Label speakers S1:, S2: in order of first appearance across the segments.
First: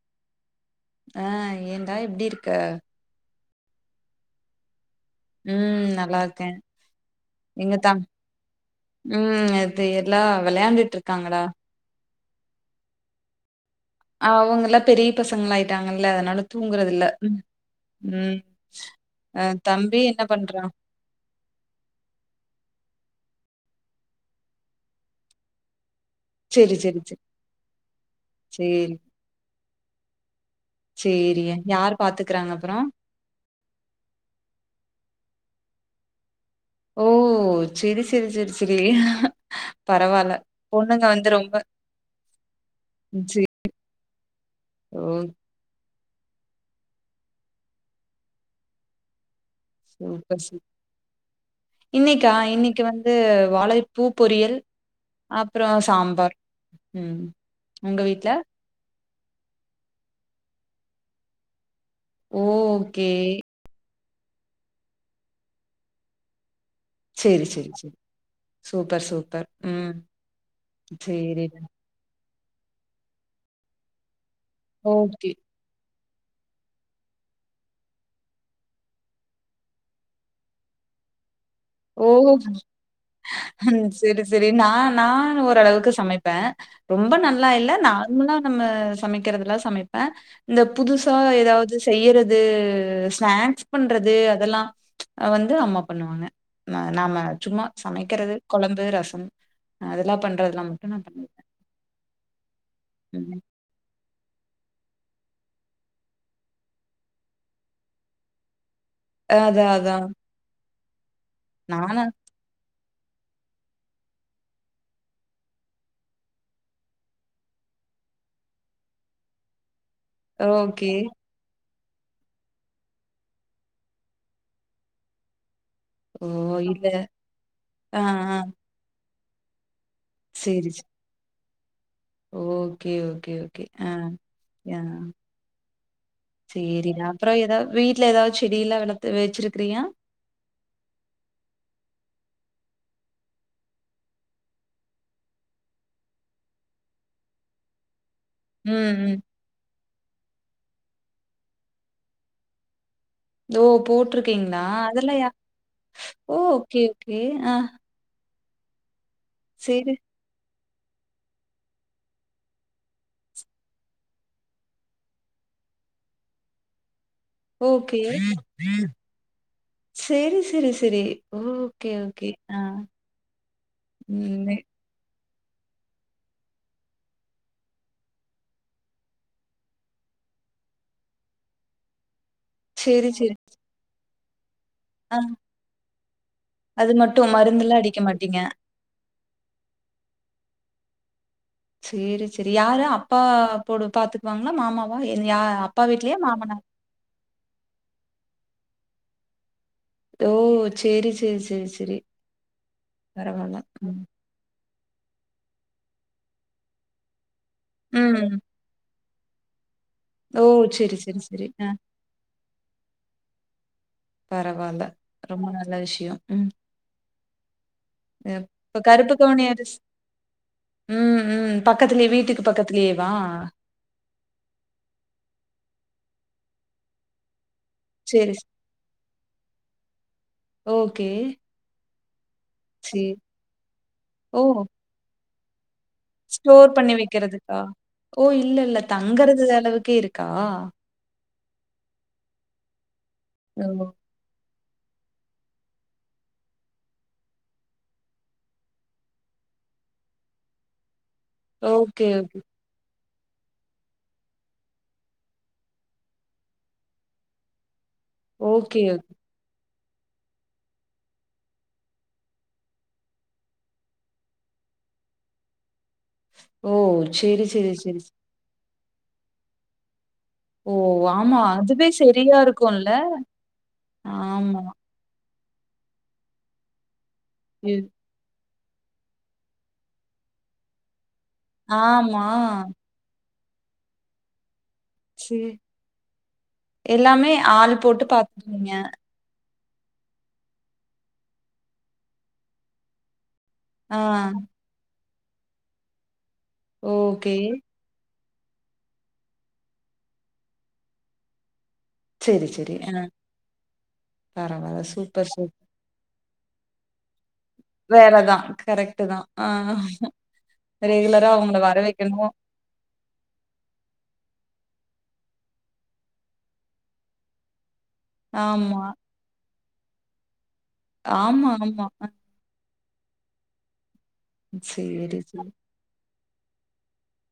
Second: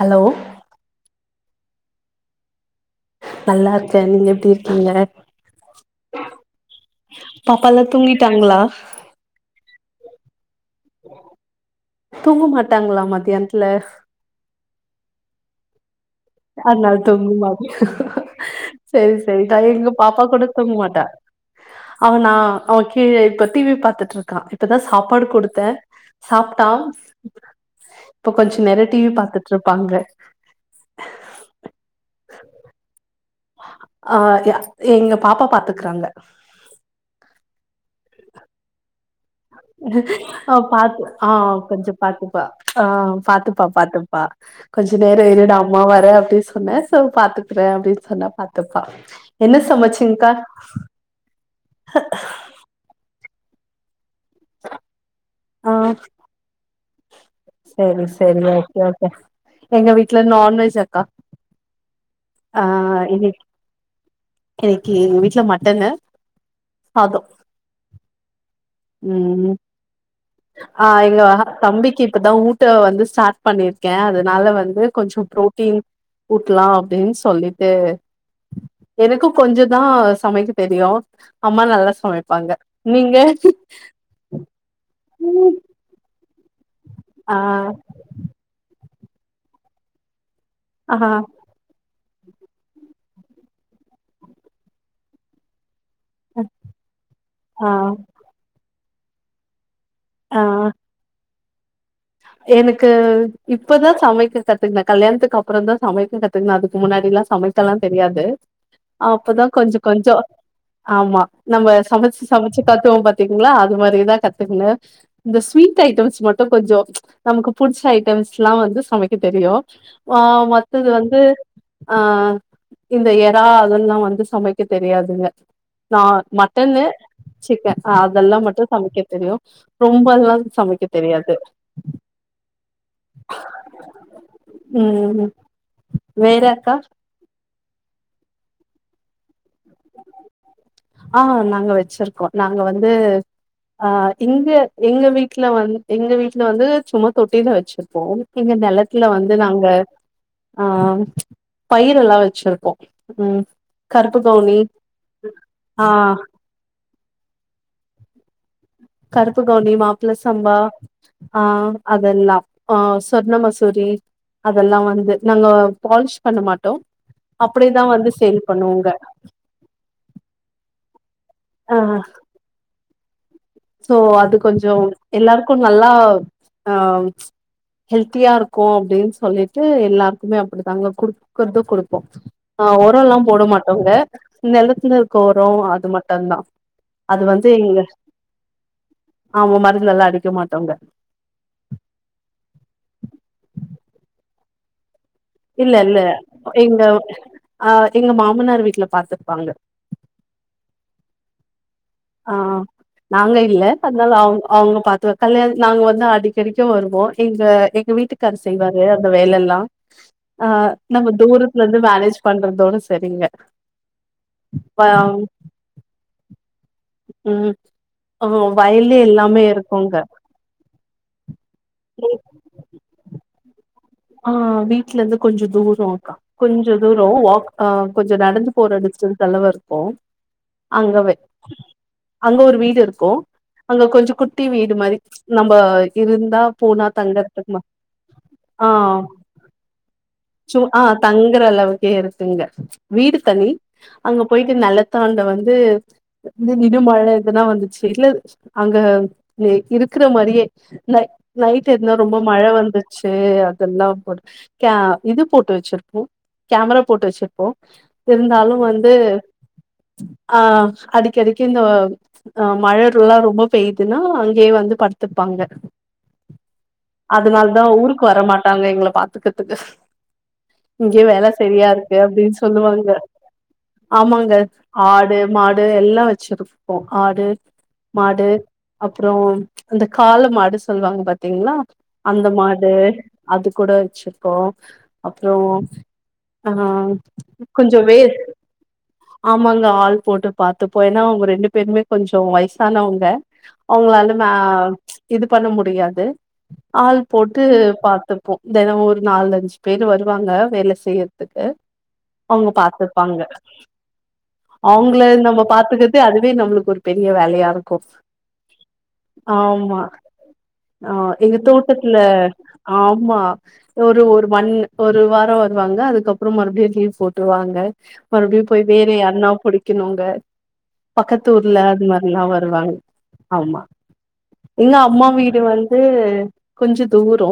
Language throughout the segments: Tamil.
S1: ஹலோ
S2: ஆ ஏண்டா எப்டி இருக்க
S1: நல்லாருக்கே நீங்க எப்டி இருக்கீங்க
S2: ம் நல்லாருக்கே எங்க
S1: பாப்பால்லா
S2: தம்
S1: தூங்கிட்டாங்களா
S2: ம் அது எல்லா வெளையாண்டுட்டு இருக்காங்கடா
S1: தூங்க மாட்டாங்ளா மத்தியானத்துல
S2: அவங்கல்லா பெரிய பசங்களா ஆயிட்டாங்கல்ல அதனால தூங்குறது
S1: ஆதனால
S2: இல்ல
S1: தூங்கமாவு
S2: ம்
S1: செரி
S2: அ
S1: செரி நா எங்க
S2: தம்பி என்ன
S1: பாப்பா கூட
S2: பண்றா
S1: தூங்கமாட்டா அவனா அவ கீழ இப்ப டிவி பாத்துட்டுருக்கா இப்பதா சாப்பாடு குடுத்தே சாப்ட்டா
S2: சேரி சேரி சேரி
S1: இப்ப கொஞ்சோ நேரோ
S2: சேரி
S1: டிவி பாத்துட்டு இருப்பாங்க
S2: சேரிய யார் பாத்துக்கிறாங்க அப்பறோ
S1: ஆ யா எங்க பாப்பா பாத்துக்குறாங்க
S2: ஓ செரி செரி செரி செரி பரவால்ல
S1: ஆ பாத்து
S2: பொண்ணுங்க
S1: ஆ
S2: வந்து ரொம்ப
S1: கொஞ்சோ பாத்துப்பா ஆ
S2: சே
S1: பாத்துப் பா பாத்தப்பா கொஞ்சோ
S2: ஓ
S1: நேரோ இருடா அம்மா வர அப்டி சொ சொன்னே சோ பாத்துக்றே அப்டின்னு சொன்னா பாத்துப்பா என்ன சமைச்சிங்க்கா
S2: சூப்பர் சூப் இன்னைக்கா இன்னைக்கி வந் து வாழைப் பூ பொரியல் அப்றோ சாம்பார் ம் உங்க
S1: செரி
S2: வீட்ல
S1: செரி ஓகே ஓகே எங்க வீட்டல நான்வெஜ் அக்கா ஆ
S2: ஓகே
S1: இன் இன்னிக்கு எங்க வீட்ல மட்டன்னு
S2: செரி செரி செரி
S1: ம் ஆ எங்க
S2: சேரிடா.
S1: தம்பிக்கு இப்பதா ஊ ட்ட வந்து ஸ்டாட் பண்ணிருக்க அதனால வந்து கொஞ்சோ
S2: ஓகே.
S1: ப்ரோட்டீன் ஊட்டலா அப்டின்னு சொல்லிட்டு எனக்கோ கொஞ்சோ தா சமைக்க தெரியு அம்மா நல்லா சமைப்பாங்க நீங்க
S2: ம் சரி சரி நா நா ஓரளவுக்கு சமைப்பே ரொம்ப
S1: ஆ
S2: நல்லா இல்ல நா முன்னல்லா நம்ம சமைக்கறதல்லா சமைப்ப இந்த
S1: ஆ
S2: புதுசா ஏதாது செய்யறது ஸ்நாக்ஸ் பண்றது அதெல்லா வந்து அம்மா பண்ணுவாங்க நாம சும்மா
S1: ஆ
S2: சமைக்கறது கொலம்பு ரசம் அதெல்லா
S1: ஆ
S2: பண்றதுலா மட்டு நா பண்ணிருவே
S1: எனக்கு இப் பதா சமைக்க கத்துக்குண கல்யாணத்துக்குப்பறோ தா சமைக்க கத்துக்கண அதுக்கு முன்னாடில்லா சமைக்கலா தெரியாது அப்பதா
S2: அதான்,
S1: கொஞ்சோ
S2: அதான்.
S1: கொஞ்சோ ஆமா நம்ம
S2: நானா
S1: சமச்ச சமைச்சி கத்துவோ பாத்தீங்களா அது மாரிதா கத்துக்கண இந்த ஸ்வீட் ஐட்டம்ஸ் மட்டு கொஞ்சோ நமக்கு புடிச்ச ஐட்டம்ஸ்லா வந்து சமைக்க தெரியோ ஆ மத்தது
S2: ஓகே.
S1: வந்து ஆ இந்த எறா அதெல்லா வந்து சமைக்க தெரியாதுங்க ஆ
S2: ஓ!
S1: மட்டன்னு
S2: இல்ல.
S1: சிக்கன்
S2: ஆ,
S1: அதெல்லா
S2: ஆ.
S1: மட்டோ சமைக்க தெரியோ ரொம்பல்லா
S2: சரி,
S1: சமைக்க
S2: சரி.
S1: தெரியாது
S2: ஓகே ஓகே ஓகே ஆ ஆ
S1: ம் வேற அக்கா
S2: செரிங்க அப்பறோ ஏதா வீட்ல ஏதாது செடில்லா வளத்து வச்சிருக்றீயா
S1: ஆ நாங்க வச்ருக்கோ நாங்க வந்து ஆ இங்க எங்க வீட்ல வந்து எங்க வீட்ல வந்து சும்மா தொட்டி தா வச்சிருப்போ எங்க
S2: ம்
S1: நெலத்துல
S2: ம்
S1: வந்து நாங்க ஆ பயிர எல்லா வச்சிருக்கோ
S2: இதோ போட்டிருக்கீங்களா அதெல்லா யா
S1: ஆ
S2: ஓ ஓகே ஓகே ஆ
S1: கருப்புகவுனி
S2: சேரி
S1: மாப்பள சம்பா அ அதல்ல ஆ சொர்ண மசூரி அதல்லா வந்து நாங்க பாலிஷ் பண்ண மாட்டோ அப்டியேதா
S2: ஓகே
S1: வந்து சேல் பண்ணுவோங்க
S2: செரி செரி செரி
S1: ஆ
S2: ஓகே ஓகே ஆ
S1: சோ அது
S2: ம்
S1: கொஞ்சோ எல்லாருக்கோ நல்லா ஆ ஹெல்த்தியா இருக்கும் அப்டின்னு சொல்லிட்டு எல்லாருக்குமே அப்டித்தாங்க குடுக்கறத குடுப்போம் ஆ
S2: சேரி
S1: ஒரம்ல்லா
S2: சேரி
S1: போட மாட்டோங்க நெலத்துல இருக்க
S2: ஆ
S1: ஒரம் அது மட்டும்தா அது வந்து இங்க
S2: ட்டிங்க
S1: ஆமா மருந்துலா அடிக்க மாட்டோங்க
S2: செரி செரி யாரு அப்பா போடு பாத்துக்குவாங்களா மாமா யா அப்பா
S1: இல்லல்ல
S2: வீட்லயா மாமனா
S1: எங்க அ எங்க மாமனாரு வீட்ல பாத்துப்பாங்க
S2: ஓ செரி செரி செரி செரி
S1: ஆ நாங்க இல்ல அதனால அவுங் அவுங்க பாத்த கல்யாண நாங்க வந்து அடிக்கடிக்கு வருவோம் எங்க எங்க
S2: ம்
S1: வீட்டுக்காரு செய்வாரு அந்த வேலல்லாம்
S2: ஓ
S1: ஆ
S2: சேரி
S1: நம்ம
S2: சேரி சேரி ஆ
S1: தூரத்துலருந்து மேனேஜ் பண்றதோட செரிங்க
S2: பரவால்ல ரொம்ப நல்ல விஷ்யோ ம்
S1: ம் ஓ
S2: அஹ் இப்ப
S1: வயலு
S2: கருப்பு
S1: எல்லாமே
S2: கவுனி அரிசி
S1: இருக்குங்க
S2: ம் ம் பக்கத்திலே வீட்டுக்கு பக்கத்துலே வா
S1: ஆ வீட்ல இருந்து கொஞ்சு தூர அக்கா கொஞ்சோ தூரோ வாக் ஆ கொஞ்சோ
S2: சரி ஸ்
S1: நடந்து போற டிஸ்டன்ஸ் அளவு இருக்கு அங்க
S2: ஓகே.
S1: வை அங்க ஒரு வீட்
S2: சரி.
S1: இருக்கு அங்க கொஞ்ச குட்டி
S2: ஓ!
S1: வீடு மாரி நம்ப இருந்தா
S2: ஸ்டோர்
S1: போனா
S2: பண்ணி
S1: தங்கறதுக்கு
S2: வைக்கிறதுக்கா?
S1: ம
S2: ஓ
S1: ஆ
S2: இல்லல்ல தங்குறது அளவுக்கே இருக்கா
S1: சு ஆ தங்குற அளவுக்கே இருக்குங்க வீடு தனி
S2: ஓ!
S1: அங்க போயிட்டு நெலத்தாண்ட வந்து இந்த திடு மழ இப்பதா வந்துச்சு இல்ல அங்க இ இருக்கிற மாரியே நைட் நைட் எதுனா
S2: ஓகே,
S1: ரொம்ப மழ வந்துச்சு அ இதெல்லா படு க இது போட்டு வச்சிருப்போ கேமரா போட்டு வச்சிருப்போ இருந்தாலு
S2: ஓகே.
S1: வந்து ஆ அடிக்கடிக்கு இந்த அ மழல்லா ரொம்ப பெய்துன்னா அங்கயே வந்து படுத்துருப்பாங்க
S2: ஓ! சரி,
S1: அதனால தா
S2: சரி, சரி.
S1: ஊருக்கு வர மாட்டாங்க எங்கள பாத்துக்கதுக்கு
S2: ஓ!
S1: இங்கயே வேலை
S2: ஆமா.
S1: செரியா
S2: அதுவே
S1: இருக்கு
S2: சரியா
S1: அப்டின்
S2: இருக்கும்ல?
S1: சொல்லுவாங்க ஆமாங்க
S2: ஆமா.
S1: ஆடு மாடு எல்லா வச்சிருப்போ ஆடு
S2: ம்
S1: மாடு அப்றோ அந்த காள மாடு சொல்வாங்க பாத் தீங்ளா
S2: ஆமா.
S1: அந்த மாடு அது கூட வச்சிருக்கோ அப்றோ
S2: சரி.
S1: ஆ
S2: எல்லாமே ஆள்
S1: கொஞ்ச
S2: போட்டு
S1: வேர்
S2: பாத்துக்குவீங்க.
S1: ஆமாங்க ஆள் போட்டு பாத்துபோ ஏனா அவுங்க ரெண்டு பேருமே கொஞ்சோ வயசானவங்க
S2: ஆ.
S1: அவுங்களால மே இது பண்ண முடியாது ஆள்
S2: ஓகே.
S1: போட்டு பாத் துப்போ தெனோ ஒரு நாலஞ்சு பேரு வருவாங்க வேல செய்றதுக்கு
S2: சரி,
S1: அவுங்க
S2: சரி. ஆ
S1: பாத்துப்பாங்க
S2: பரவால்ல.
S1: அவுங்கள
S2: சூப்பர்,
S1: நம்ம
S2: சூப்
S1: பாத்துக்க து அதுவே நம்ளுக்கு ஒரு பெரிய வேலயா இருக் கு
S2: வேல தான். கரெக்ட்டு தான். ஆ.
S1: ஆமா ஆ
S2: ரெகுலரா
S1: எங்க
S2: அவங்கள வர
S1: தோட்டத்துல
S2: வைக்கணு.
S1: ஆமா ஒரு ஒரு ஒன் ஒரு வாரோ வருவாங்க அதுக்கப்றோ மறுபடியு லீவ் போட்ருவாங்க மறுபடியு போய்
S2: ஆமா.
S1: வேற யாருனா புடிக்கணுங்க பக்கத்து
S2: ஆமா,
S1: ஊர்ல அந்த
S2: ஆமா. அ
S1: மாரிலா வரு வருவாங்க ஆமா இல்ல அம்மா
S2: சரி,
S1: வீடு
S2: சரி.
S1: வந் து கொஞ்ச தூரோ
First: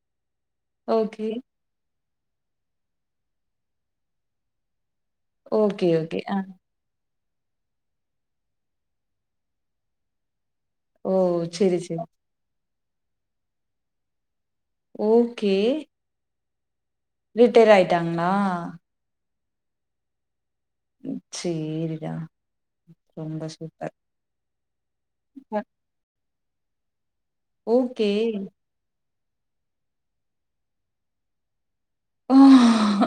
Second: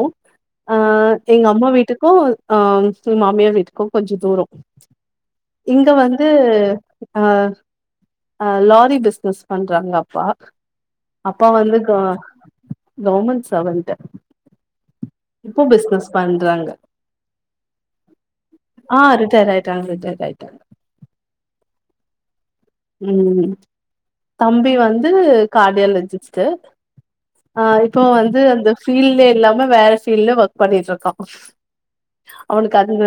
S1: அ
S2: ஓகே.
S1: எங்க அம்மா வீட்டுக்கு அ எங்க மாமியார் வீட்டுக்கு கொஞ்ச தூரோ
S2: ஓகே,
S1: இங்க
S2: ஓகே.
S1: வந்து
S2: ஆ.
S1: அ அ லாரி பிஸ்னஸ் பண்றாங்க அப்பா
S2: ஓ!
S1: அப்பா வந்து
S2: சரி,
S1: க
S2: சரி.
S1: கவர்மண்ட் சர்வேன்டு இப்போ பிசனஸ் பண்றாங்க
S2: ரிட்டையர் ஆயிட்டாங்ளா
S1: ஆ ரிட்டையர் ஆயிட்டாங்க ரிட்டையர் ஆயிட்டாங்க
S2: ம் செரிடா
S1: ம் தம்பி வந்து
S2: அ
S1: கார்டியாலஜிஸ்டு ஆ இப்போ
S2: ஓகே.
S1: வந்து அந்த ஃபீல்ட்லே இல்லாம வேற ஃபீல்டுல ஒர்க் பண்ணிட்ருக்கா அவனுக்கு அதுங்க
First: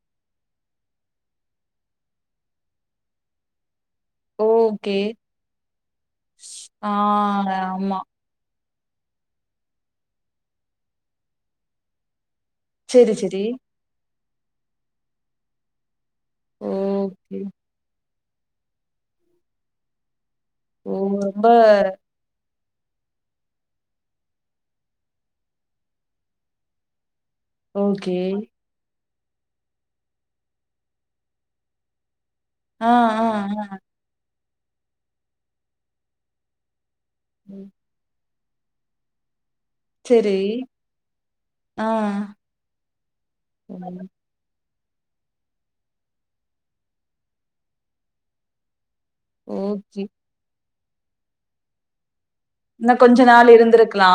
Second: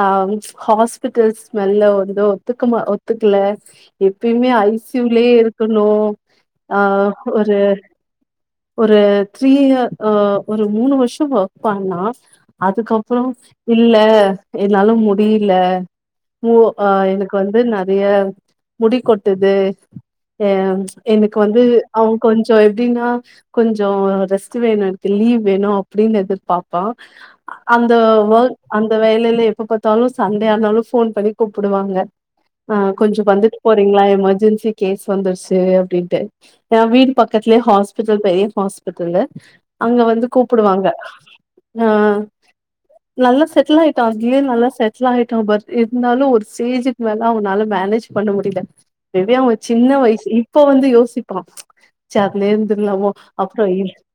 S1: ஆ ஹாஸ்பிட்டல்ஸ் ஸ்மெல்லு வந்து ஒத்துக்கமா ஒத்துக்ல எப்பயுமே ஐ சி
S2: ஓகே.
S1: யூலே இருக்கணு ஆ ஒரு
S2: ஆமா.
S1: ஒரு த்ரீ இயர் அ ஒரு மூணு வருஷோ ஒர்க் பண்ணா
S2: சரி,
S1: அதுக்கப்புறம்
S2: சரி.
S1: இல்ல என்னால முடியல அ எனக்கு
S2: ஓகே.
S1: வந்து நறைய முடி கொட்டுது அ
S2: ஓ!
S1: எனக்கு
S2: ரொம்ப
S1: வந்து அவங்க கொஞ்சோ எப்டின்னா கொஞ்சோ ரெஸ்ட் வேணு லீவ் வேணு அப்டின்னு எதிர்பாப்பா அந்த
S2: ஓகே.
S1: ஒர்க அந்த வேலையில எப்ப பாத்தாலு சண்டே ஆனாலு போன் பண்ணி கூப்பிடுவாங்க அ
S2: ஆ,
S1: கொஞ்சோ
S2: ஆ,
S1: வந்துட்டு
S2: ஆ.
S1: போறீங்களா எமெர்ஜென்சி கேஸ் வந்துருச்சு அப்டின்ட்டு ஏ வீடு பக்
S2: ம்.
S1: [unintelligible] ஹாஸ்பிட்டல் பெரிய ஹஸ்பிடலு அங்க வந்து
S2: சரி.
S1: கூப்பிடுவாங்க
S2: ஆ.
S1: அ நல்லா
S2: ஓ
S1: செட்டில் ஆயிட்டா ஏ நல்லா செட்டில் ஆயிட்டா பாரு இருந்தாலு ஒரு ஸ்டேஜுக்கு மேல அவனால மேனேஜ் பண்ண முடியல [unintelligible] சின்ன
S2: ஓகே.
S1: வயசு இப்ப வந்து யோசிப்பான் [unintelligible]
S2: இன்னு கொஞ்ச நாள் இருந்திருக்கலா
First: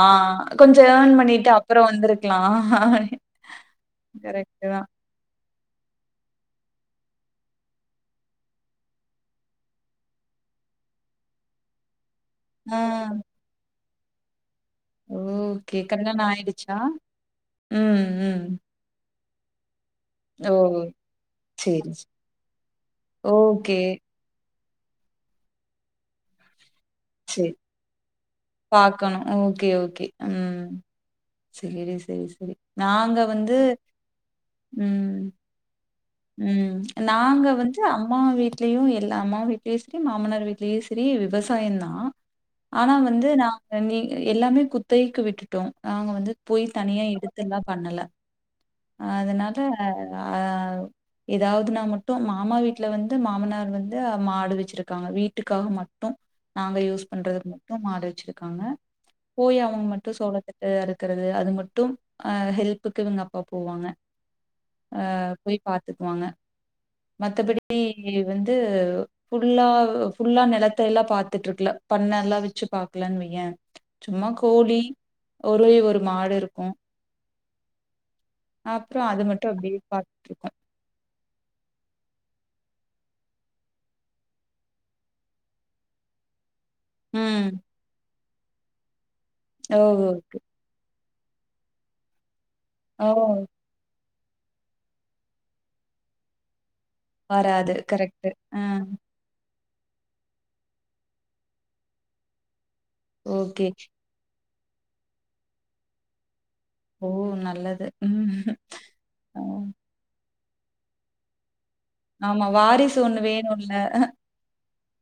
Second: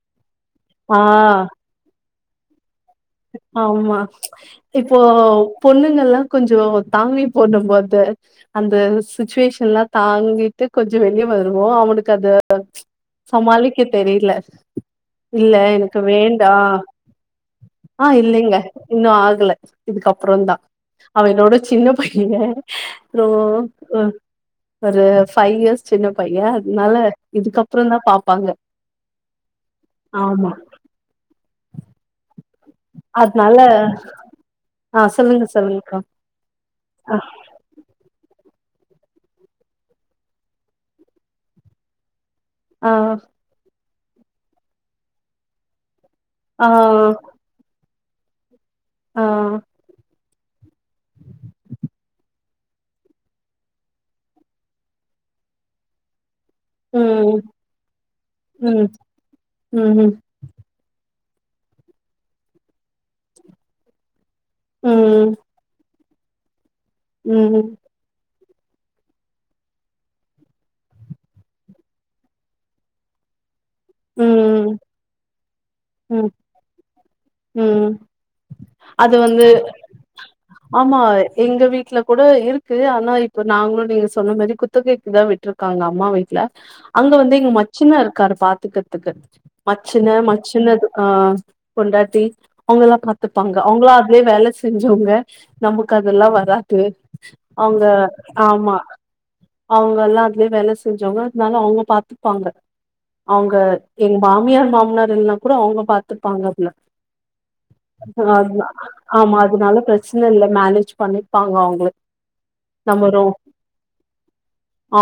S2: கொஞ்சோ
S1: ஆ
S2: ஏர்ன் பண்ணிட்டு அப்றோ வந்திருக்கலா
S1: ஆமா
S2: கரெக்ட்டு தா
S1: இப்போ பொண்ணுங்கல்லாம் கொஞ்சோ தாங்கி [unintelligible] அந்த சுச்சுவேஷன் ல்லாம் தாங்கிட்டு கொஞ்சோ வெளியே வருவோ அவனுக்கு அது
S2: ஆ
S1: சமாளிக்க தெரியல இல்ல
S2: ஓகே
S1: எனக்கு
S2: கல்யாணோ
S1: வேண்டா
S2: ஆயிடுச்சா? ம்
S1: அ
S2: ம்
S1: இல்லைங்க இன்னு ஆகல இதுக்கப்பறோ
S2: ஓ
S1: தா அவனோட சின்ன
S2: சேரி சே
S1: பையங்க ரோ
S2: ஓகே
S1: ஒரு ஃபைவ் இயர்ஸ் சின்ன பைய அதனால
S2: சேரி
S1: இதுக்கப்பற தா பாப்பாங்க
S2: பாக்கணு ஓகே ஓகே
S1: ஆமா
S2: ம் சேரி சேரி சேரி நாங்க
S1: அதனால
S2: வந்து ம்
S1: சொல்லுங்ககா
S2: ம் நாங்க வந்து அம்மா வீட்லயு எல்லா அம்மா வீட்லயு சரி மாமனார் வீட்லயு சரி விவசாய தான்
S1: ஆ
S2: ஆனா வந்து நா நீ எல்லாமே குத்தைக்கு விட்டுட்டோ நாங்க வந்து போய்
S1: ஆ
S2: தனியா எடுத்து எடுத்து எல்லா பண்ணல
S1: ஆ
S2: அதனால அ ஏதாவதுனா மட்டு மாமா வீட்டுல வந்து மாமனார் வந்து மாடு வச்சிருக்காங்க வீட்டுக்காக மட்டு நாங்க யூஸ் பண்றது
S1: ம்
S2: மட்டு மாடு வச்சிருக்காங்க
S1: ம்
S2: போய்
S1: ம்
S2: அவங்கட்ட
S1: ம்
S2: சொல்லு கட்டு அறுக்கிறது அது மட்டு அ ஹெல்ப்புக்கு இவங்க அப்பா போவாங்க அ போய் பாத்துக்குவாங்க
S1: ம்
S2: மத்தபடி வந்து ஃபுல்லா ஃபுல்லா நிலத்த எல்லா பாத்துட்டு இருக்கல பண்ண எல்லா வச்சு பாக்கலனு வையே சும்மா
S1: ம்
S2: கோழி ஒரே ஒரு
S1: ம்
S2: மாடு இருக்கு
S1: ம்
S2: அப்பறம் அது மட்டு அப்படியே பாத்
S1: ஆமா எங்க வீட்டுல கூட இருக்கு ஆனா இப்ப நாங்களு நீங்க சொன்ன மாதிரி குத்தகைக்கு தான் விட்ரு விட்டுருக்காங்க அம்மா வீட்டுல அங்க வந்து
S2: ம்
S1: எங்க மச்சின இருக்காரு பாத்துக்கிறதுக்கு
S2: ஓ
S1: மச்சின
S2: ஓகே
S1: மச்சின அ பொண்டாட்டி அவங்கல்லா
S2: ஓ
S1: பாத்துப்பாங்க அவங்களா அதுலயே வேலை செஞ்சவங்க நமக்கு அதெல்லா வராது
S2: வராது
S1: அவங்க
S2: கரெக்ட்டு. ஆ
S1: ஆமா அவங்க எல்லாஅதுலயே வேலை செஞ்சவங்க அதனால அவங்க பாத்துப்பாங்க அவுங்க
S2: ஓகே.
S1: எங்க மாமியார் மாமனார் இல்லனா கூட அவுங்க பாத்து இருப்பாங்க
S2: ஓ! நல்லது. ம்.
S1: அதுல ஆமா
S2: ஆ.
S1: அதனால பிரச் [unintelligible] இல்ல மேனேஜ் பண்ணிப்பாங்க அவுங்களே
S2: ஆமா வாரிசு ஒண்ணு வேணும்ல்ல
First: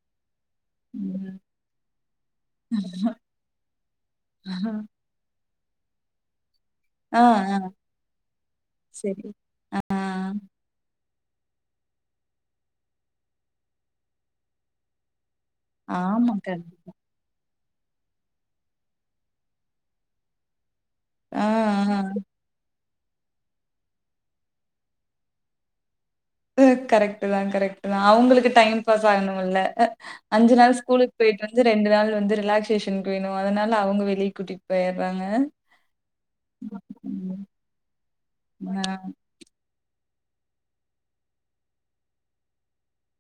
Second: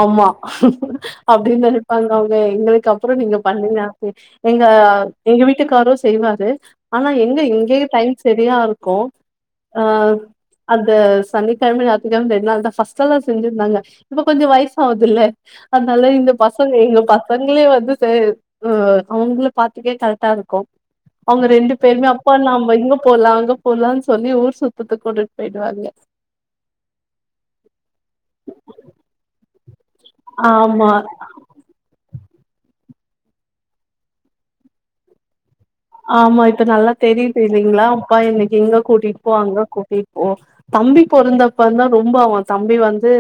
S1: ஆமா அப்டின்னு நெனாப்பாங்க அவுங்க எங்களுக்கு அப்றோ நீங்க பண்ணீங்க எங்க எங்க வீட்டுக்காரு செய்வாரு ஆனா
S2: ஆ,
S1: எங்க
S2: ஆ.
S1: இங்கே டைம் சரியாருக்கு
S2: சரி. ஆ.
S1: அ அது சனிக்கிழம ஞாத்திக்கிழம ரெண் நாள்தா ஃபர்ஸ்ட்டு எல்லா செஞ்சிருந்தாங்க இப்ப கொஞ்சோ வயசு ஆகுதுல்ல அதனால இந்த
S2: ஆமா. கண்டிப்பா.
S1: பசங்க எங்க பச ங்களே வந்து செ உ அவுங்கள பாத்துக்கே கரெக்டாருக்கு
S2: ஆ,
S1: அவுங்க ரெண்டு
S2: ஆ.
S1: பேருமே அப்பா நம்ம இங்க போலா அங்க போலான்னு சொல்லி ஊர் சுத்துதுக்கு கூண்டிட்டு போய்டுவாங்க
S2: து கரெக்ட் தா கரெக்ட் தா அவுங்களுக்கு டைம் பாஸ் ஆகணுல்ல அஞ்சு நாள்
S1: ஆமா
S2: ஸ்கூலுக்கு போய்ட்டு வந் து ரெண்டு நாள் வந்து ரிலாக்சேஷனுக்கு வேணு அதனால அவுங்க வெளிய கூட்டிட்டு போய்டுறாங்க
S1: ஆமா இப்ப நல்லா தெரிதுல்லிங்களா அப்பா என்னைக்கு எங்க
S2: ஆ.
S1: கூட்டிட்டு போ அங்க கூட்டிட்டு போ தம்பி பொறந்தப்பந்தா ரொம்ப அவன் தம்பி வந்து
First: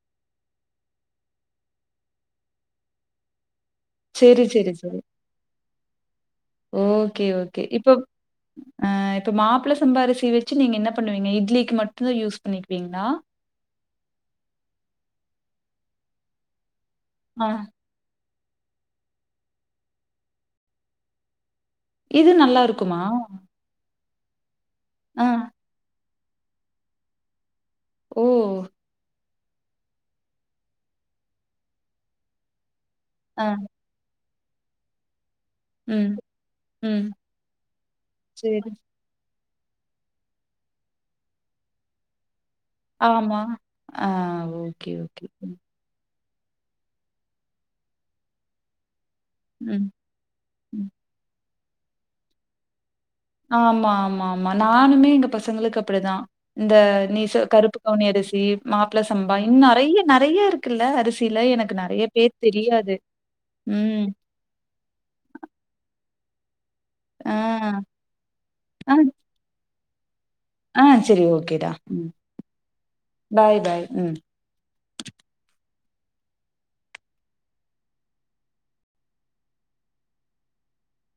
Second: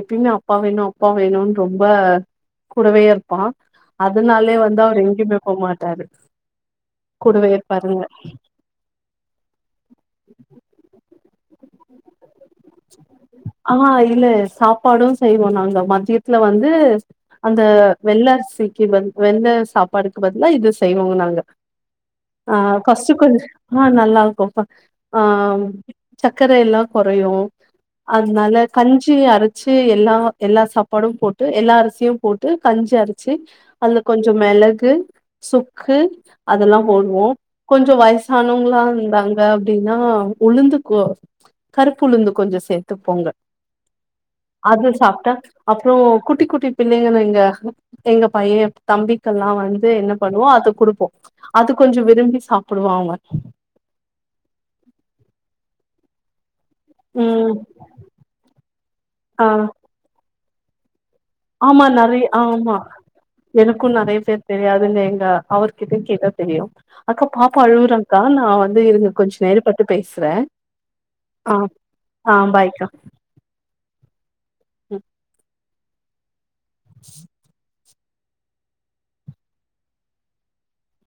S1: எப்பயுமே அப்பா வேணு அப்பா வேணுனு ரொம்ப கூடவே இருப்பா
S2: சரி,
S1: அதுனாலே
S2: சரி,
S1: வந்து அவரு எங்கியுமே போமாட்டாரு
S2: ஓக்கே ஓக்கே இப்போ ஆ இப்ப மாப்பிள சம்பா அரிசி வச்சு நீங்க என்ன பண்ணுவீங்க இட்லிக்கு மட்டும்தா யூஸ் பண்ணிக்குவீங்ளா
S1: ஆ இல்ல சாப்பாடு செய்வோ நாங்க மதியத்துல வந்து
S2: ஆ.
S1: அந்த வெள்ள அரிசிக்கு பதி வெள்ள சாப்பாடுக்கு பதிலா இது செய்வோங்க நாங்க
S2: இது
S1: ஆ
S2: நல்லா இருக்குமா?
S1: [unintelligible] ஆ நல்லாருக்கும்ப்பா ஆ சக்கர எல்லா குறையு
S2: ஓ!
S1: அதனால கஞ்சி அற ச்சு எல்லா எல்லா சாப்பாடும் போட்டு எல்லா அரிசியும் போட்டு கஞ்சி அரச்சு
S2: ஆ.
S1: அதுல கொஞ்சோ மெளகு சுக்கு
S2: ம்.
S1: அதெல்லா
S2: ம்.
S1: போடுவோம் கொஞ்சோ
S2: சரி.
S1: வயசானவங்களா இருந்தா தாங்க அப்டின்னா உளுந்து கொ கருப்பு உளுந்து கொஞ்சோ சேர் பொங்கல்
S2: ஆமா. ஆ
S1: அது
S2: ஓகே, ஓகே.
S1: சாப்ட்டா அ
S2: ம்.
S1: [inaudible] அப்றோ குட்டி குட்டி பிள்ளைங்க எங்க எங்க பையே தம்பிக்கெல்லா
S2: ம்.
S1: வந்து என்ன பண்ணுவோ அத
S2: ம்.
S1: குடுப்போ அது கொஞ்சோ விரும்பி சாப்புடுவாங்க
S2: ஆமா ஆமா ஆமா நானுமே எங்க பசங்களுக்கு அப்டிதா இந்த நீ சொ
S1: ம்
S2: கருப்பு கவுனி அரிசி மாப்பிள சம்பா
S1: ஆ
S2: இன்னு நெறய நெறய இருக்குல்ல அரி சில எனக்கு
S1: ஆமா
S2: நெறய
S1: நெறைய
S2: பேர் தெரியாது ம்
S1: தெரியாதுல்ல எங்க அவருகிட்டு கேட்டா தெரியு அக்கா
S2: ஆ.
S1: பாப்பா அழுவுறா க்கா நா வந்து
S2: ஆ,
S1: இருக்க கொஞ்சோ நேரம் மட்டு பேசுறே
S2: ஆ செரி
S1: ஆ
S2: ஓக்கேடா ம்
S1: ஆ பாய்க்கா
S2: பாய் பாய் ம்
S1: ம்